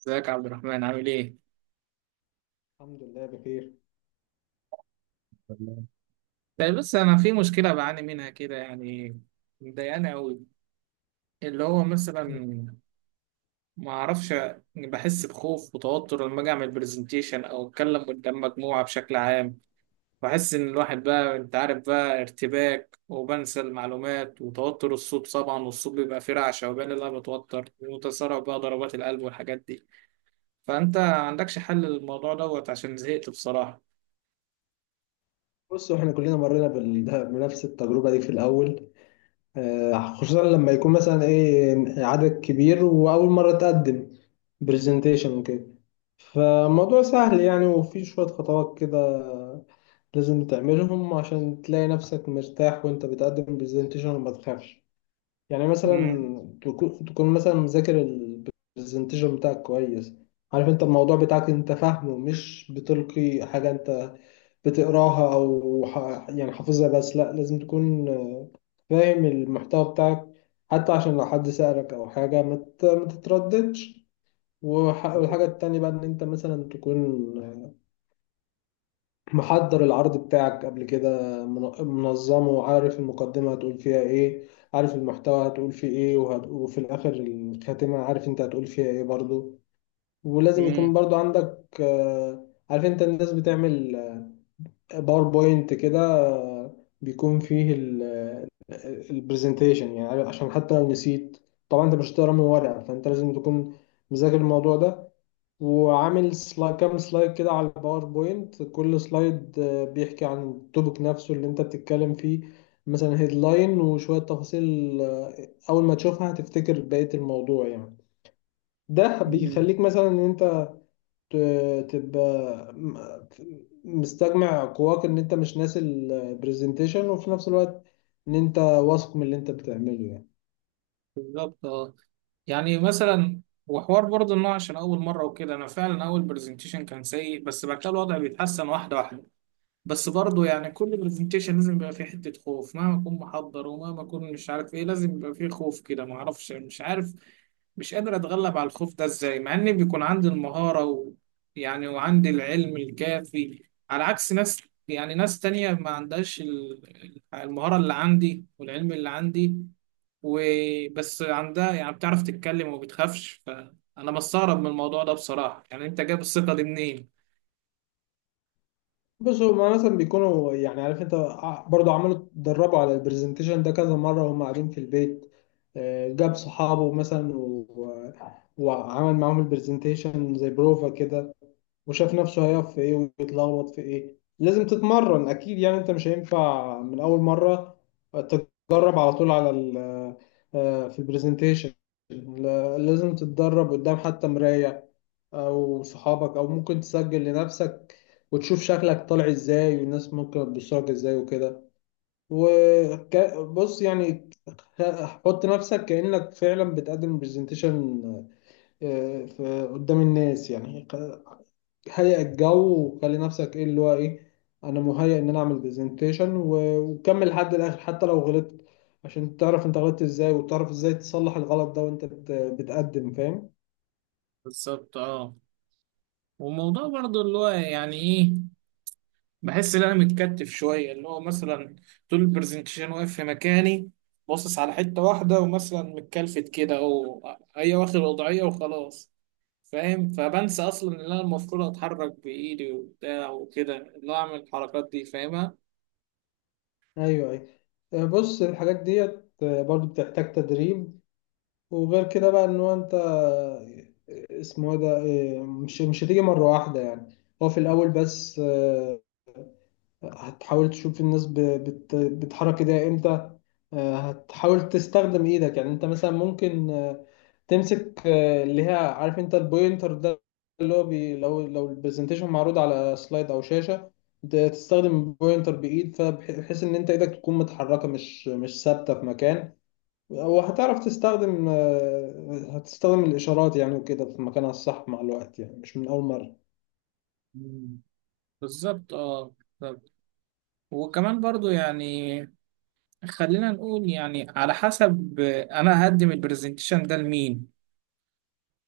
ازيك يا عبد الرحمن؟ عامل ايه؟ الحمد لله بخير. تمام. طيب بص، انا في مشكله بعاني منها كده، يعني مضايقاني قوي. اللي هو مثلا، ما اعرفش، بحس بخوف وتوتر لما اجي اعمل برزنتيشن او اتكلم قدام مجموعه بشكل عام. بحس ان الواحد بقى، انت عارف بقى، ارتباك وبنسى المعلومات وتوتر الصوت طبعا، والصوت بيبقى فيه رعشه، وبالي اللي انا بتوتر، وتسارع بقى ضربات القلب والحاجات دي. فانت عندكش حل للموضوع دوت؟ عشان زهقت بصراحه. بصوا احنا كلنا مرينا بال- بنفس التجربة دي في الأول، خصوصا لما يكون مثلا ايه عدد كبير وأول مرة تقدم برزنتيشن وكده. فالموضوع سهل يعني، وفي شوية خطوات كده لازم تعملهم عشان تلاقي نفسك مرتاح وانت بتقدم برزنتيشن وما تخافش. يعني مثلا مم. تكون مثلا مذاكر البرزنتيشن بتاعك كويس. عارف انت الموضوع بتاعك، انت فاهمه، مش بتلقي حاجة انت بتقراها او يعني حافظها، بس لا لازم تكون فاهم المحتوى بتاعك حتى عشان لو حد سألك او حاجة ما تترددش. والحاجة التانية بقى ان انت مثلا تكون محضر العرض بتاعك قبل كده، من- منظمه، وعارف المقدمة هتقول فيها ايه، عارف المحتوى هتقول فيه ايه وفي الاخر الخاتمة عارف انت هتقول فيها ايه برضو. ولازم مم. يكون برضو عندك عارف انت الناس بتعمل باوربوينت كده، بيكون فيه البرزنتيشن يعني، عشان حتى لو نسيت طبعا انت مش هتقرا من ورقه، فانت لازم تكون مذاكر الموضوع ده، وعامل سلايد كام سلايد كده على الباوربوينت. كل سلايد بيحكي عن التوبيك نفسه اللي انت بتتكلم فيه، مثلا هيدلاين وشوية تفاصيل. أول ما تشوفها هتفتكر بقية الموضوع يعني. ده مم. بيخليك مثلا إن أنت تبقى م- مستجمع قواك، ان انت مش ناسي البرزنتيشن، وفي نفس الوقت ان انت واثق من اللي انت بتعمله يعني. بالظبط اه. يعني مثلا وحوار برضه، انه عشان اول مره وكده، انا فعلا اول برزنتيشن كان سيء، بس بعد كده الوضع بيتحسن واحده واحده. بس برضه يعني كل برزنتيشن لازم يبقى فيه حته خوف، مهما اكون محضر ومهما اكون مش عارف ايه لازم يبقى فيه خوف كده. ما اعرفش، مش عارف، مش قادر اتغلب على الخوف ده ازاي، مع ان بيكون عندي المهارة و... يعني وعندي العلم الكافي، على عكس ناس، يعني ناس تانية ما عندهاش المهارة اللي عندي والعلم اللي عندي، وبس عندها يعني بتعرف تتكلم وما بتخافش. فانا بستغرب من الموضوع ده بصراحة، يعني انت جايب الثقة دي منين؟ بص هما مثلا بيكونوا، يعني عارف انت، برضو عملوا، اتدربوا على البرزنتيشن ده كذا مرة وهم قاعدين في البيت. جاب صحابه مثلا وعمل معاهم البرزنتيشن زي بروفا كده، وشاف نفسه هيقف في ايه ويتلخبط في ايه. لازم تتمرن اكيد يعني، انت مش هينفع من اول مره تتدرب على طول على ال آه، في البرزنتيشن. لازم تتدرب قدام حتى مرايه او صحابك، او ممكن تسجل لنفسك وتشوف شكلك طالع ازاي والناس ممكن تبصلك ازاي وكده. وبص يعني، حط نفسك كأنك فعلا بتقدم برزنتيشن قدام الناس يعني، هيئ الجو وخلي نفسك ايه اللي هو ايه، انا مهيئ ان انا اعمل برزنتيشن، وكمل لحد الاخر حتى لو غلطت. عشان تعرف انت غلطت ازاي، وتعرف ازاي تصلح الغلط ده وانت بتقدم، فاهم. بالظبط اه. والموضوع برضو اللي هو يعني ايه، بحس ان انا متكتف شويه. اللي هو مثلا طول البرزنتيشن واقف في مكاني، باصص على حته واحده، ومثلا متكلفت كده، او هي واخد وضعيه وخلاص، فاهم؟ فبنسى اصلا ان انا المفروض اتحرك بايدي وبتاع وكده، اللي هو اعمل الحركات دي فاهمها. ايوه، ايوه. بص الحاجات ديت برضو بتحتاج تدريب. وغير كده بقى ان هو انت، اسمه إيه ده، مش هتيجي مرة واحدة يعني. هو في الاول بس، هتحاول تشوف الناس بتحرك ايديها امتى. هتحاول تستخدم ايدك، يعني انت مثلا ممكن تمسك اللي هي عارف انت البوينتر ده، اللي هو بي لو لو البرزنتيشن معروض على سلايد او شاشة، تستخدم البوينتر بايد، فبحيث ان انت ايدك تكون متحركة، مش ثابتة في مكان. وهتعرف تستخدم، هتستخدم الاشارات يعني وكده في مكانها الصح مع الوقت يعني، مش من اول مرة. مم. بالظبط اه. بالظبط. وكمان برضو يعني خلينا نقول يعني، على حسب انا هقدم البرزنتيشن ده لمين،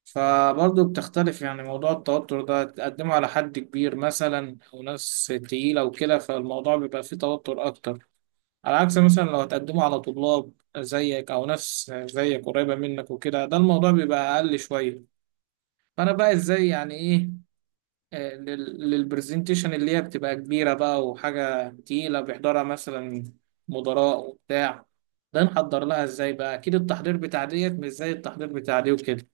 فبرضه بتختلف يعني. موضوع التوتر ده تقدمه على حد كبير مثلا أو ناس تقيلة وكده، فالموضوع بيبقى فيه توتر أكتر، على عكس مثلا لو هتقدمه على طلاب زيك أو ناس زيك قريبة منك وكده، ده الموضوع بيبقى أقل شوية. فأنا بقى إزاي يعني إيه، للبرزنتيشن اللي هي بتبقى كبيرة بقى وحاجة تقيلة بيحضرها مثلا مدراء وبتاع، ده نحضر لها إزاي بقى؟ أكيد التحضير بتاع ديت مش زي التحضير بتاع دي وكده.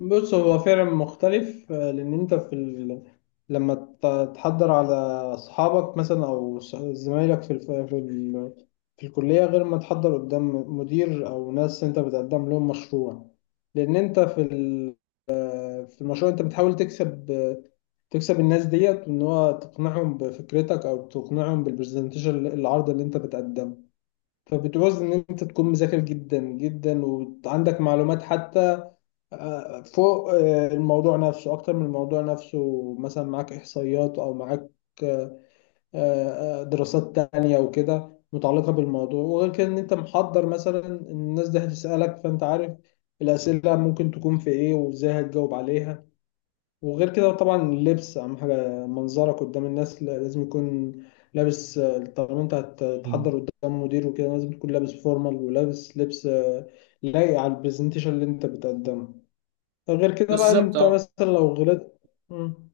بص هو فعلا مختلف، لان انت لما تحضر على اصحابك مثلا، او زمايلك في الف... في ال... في الكليه، غير ما تحضر قدام مدير او ناس انت بتقدم لهم مشروع. لان انت في المشروع انت بتحاول تكسب الناس ديت، ان هو تقنعهم بفكرتك او تقنعهم بالبرزنتيشن، العرض اللي انت بتقدمه. فبتعوز ان انت تكون مذاكر جدا جدا، وعندك معلومات حتى فوق الموضوع نفسه، اكتر من الموضوع نفسه. مثلا معاك احصائيات او معاك آه، دراسات تانية وكده متعلقة بالموضوع. وغير كده ان انت محضر مثلا إن الناس دي هتسألك، فانت عارف الأسئلة ممكن تكون في ايه وازاي هتجاوب عليها. وغير كده طبعا، اللبس اهم حاجة، منظرك قدام الناس، لازم يكون لابس. طالما انت مم. هتتحضر قدام مدير وكده، لازم تكون لابس فورمال، ولابس لبس لايق على البرزنتيشن اللي انت بتقدمه. غير كده بقى بالظبط انت اه. مثلا لو غلطت. مم.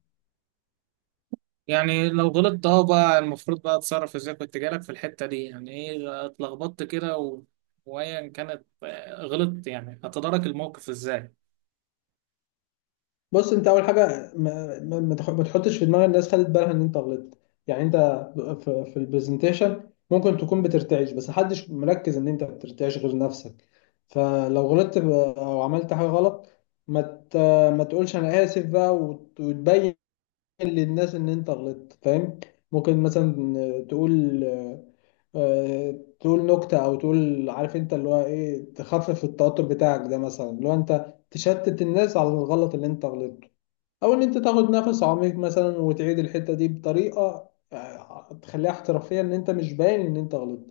يعني لو غلطت اه، بقى المفروض بقى اتصرف ازاي؟ كنت جالك في الحتة دي، يعني ايه اتلخبطت كده و... وايا كانت غلطت، يعني هتدارك الموقف ازاي؟ بص، انت اول حاجه، ما تحطش في دماغ الناس، خدت بالها ان انت غلطت. يعني انت في البرزنتيشن ممكن تكون بترتعش، بس محدش مركز ان انت بترتعش غير نفسك. فلو غلطت او عملت حاجه غلط، ما ت- ما تقولش انا اسف بقى، وتبين للناس ان انت غلطت، فاهم. ممكن مثلا تقول تقول نكتة، او تقول عارف انت اللي هو ايه، تخفف التوتر بتاعك ده، مثلا اللي هو انت تشتت الناس على الغلط اللي انت غلطته. او ان انت تاخد نفس عميق مثلا، وتعيد الحتة دي بطريقة تخليها احترافية، ان انت مش باين ان انت غلطت.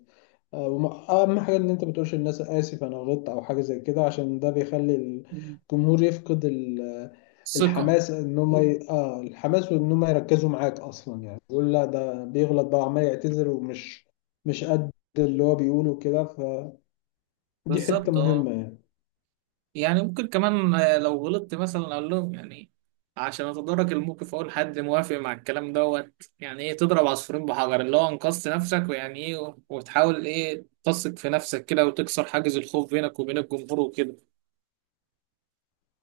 اهم حاجه ان انت ما تقولش للناس اسف انا غلطت، او حاجه زي كده، عشان ده بيخلي مم. الجمهور يفقد ثقة. الحماس، ان هم ي... اه الحماس، وان هم يركزوا معاك اصلا يعني. يقول لا ده بيغلط بقى، عمال يعتذر، ومش مش قد اللي هو بيقوله كده، فدي حته بالظبط اه. مهمه يعني. يعني ممكن كمان، لو غلطت مثلا اقول لهم، يعني عشان اتدارك الموقف اقول حد موافق مع الكلام دوت. يعني ايه تضرب عصفورين بحجر، اللي هو انقذت نفسك ويعني ايه، وتحاول ايه تثق في نفسك كده، وتكسر حاجز الخوف بينك وبين الجمهور وكده.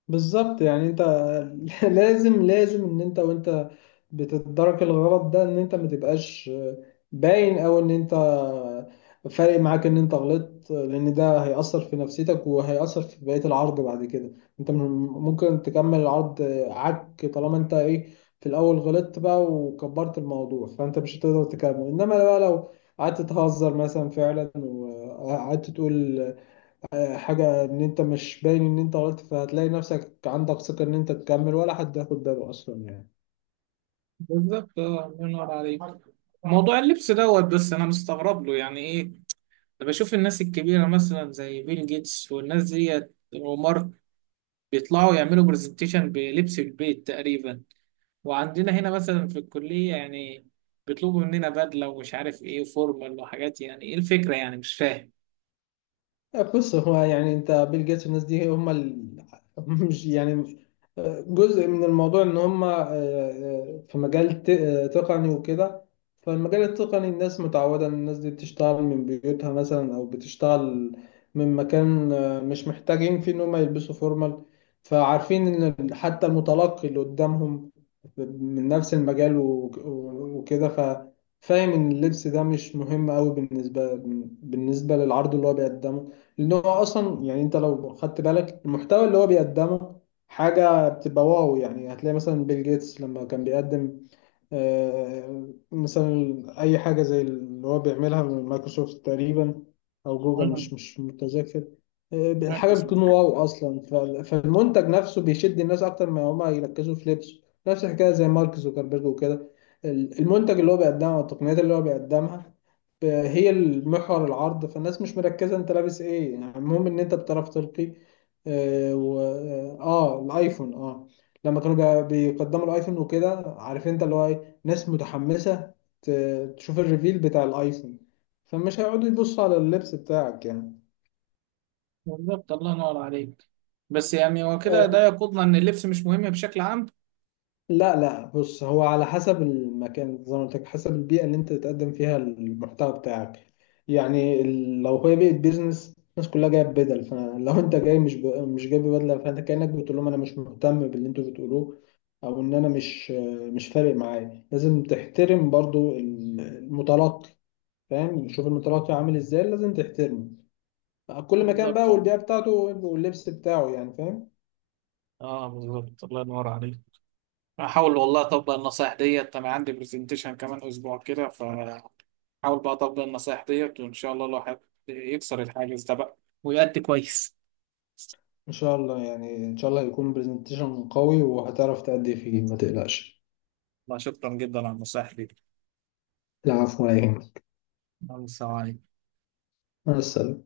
بالظبط، يعني انت لازم ان انت وانت بتتدرك الغلط ده، ان انت ما تبقاش باين، او ان انت فارق معاك ان انت غلطت، لان ده هيأثر في نفسيتك وهيأثر في بقية العرض بعد كده. انت ممكن تكمل العرض، طالما انت ايه، في الاول غلطت بقى وكبرت الموضوع، فانت مش هتقدر تكمل. انما بقى لو قعدت تهزر مثلا فعلا، وقعدت تقول حاجة إن أنت مش باين إن أنت غلطت، فهتلاقي نفسك عندك ثقة إن أنت تكمل، ولا حد هياخد باله أصلا يعني. بالظبط اه، الله ينور عليك. موضوع اللبس دوت بس انا مستغرب له يعني ايه. انا بشوف الناس الكبيره مثلا زي بيل جيتس والناس ديت ومارك، بيطلعوا يعملوا برزنتيشن بلبس البيت تقريبا، وعندنا هنا مثلا في الكليه يعني بيطلبوا مننا بدله ومش عارف ايه وفورمال وحاجات. يعني ايه الفكره يعني، مش فاهم. بص، هو يعني انت بيل جيتس والناس دي، هم مش يعني، جزء من الموضوع ان هم في مجال تقني وكده. فالمجال التقني الناس متعودة ان الناس دي بتشتغل من بيوتها مثلا، او بتشتغل من مكان مش محتاجين فيه ان هم يلبسوا فورمال. فعارفين ان حتى المتلقي اللي قدامهم من نفس المجال وكده، فاهم ان اللبس ده مش مهم قوي، بالنسبة للعرض اللي هو بيقدمه. ان هو اصلا يعني، انت لو خدت بالك المحتوى اللي هو بيقدمه حاجه بتبقى واو يعني. هتلاقي مثلا بيل جيتس لما كان بيقدم، مثلا اي حاجه زي اللي هو بيعملها من مايكروسوفت تقريبا، او جوجل، مم. مش متذكر. الحاجه بتكون واو اصلا، فالمنتج نفسه بيشد الناس اكتر ما هما يركزوا في لبسه. نفس الحكايه زي مارك زوكربيرج وكده، المنتج اللي هو بيقدمه والتقنيات اللي هو بيقدمها هي المحور العرض، فالناس مش مركزة انت لابس ايه، يعني المهم ان انت بتعرف تلقي. اه, و... اه آه، الايفون، لما كانوا بيقدموا الايفون وكده، عارف انت اللي هو ايه، ناس متحمسة تشوف الريفيل بتاع الايفون، فمش هيقعدوا يبصوا على اللبس بتاعك يعني. بالظبط، الله ينور عليك. بس يعني هو كده ده يقودنا ان اللبس مش مهم بشكل عام. لا، لا. بص، هو على حسب المكان زي ما قلت لك، حسب البيئة اللي انت تقدم فيها المحتوى بتاعك. يعني لو هي بيئة بيزنس الناس كلها جاية بدل، فلو انت جاي مش جايب بدلة، فانت كأنك بتقول لهم انا مش مهتم باللي انتوا بتقولوه، او ان انا مش فارق معايا. لازم تحترم برضو المتلقي، فاهم. شوف المتلقي عامل ازاي، لازم تحترمه، كل مكان بقى بالظبط والبيئة بتاعته واللبس بتاعه يعني، فاهم. اه. بالظبط، الله ينور عليك. احاول والله اطبق النصايح ديت، انا عندي برزنتيشن كمان اسبوع كده، فحاول بقى اطبق النصايح ديت، وان شاء الله الواحد يكسر الحاجز ده بقى ويأدي كويس. ان شاء الله يعني، ان شاء الله يكون برزنتيشن قوي، وهتعرف تأدي فيه، ما تقلقش. لا، شكرا جدا على النصايح دي. العفو، ولا يهمك. الله يسلمك. مع السلامة.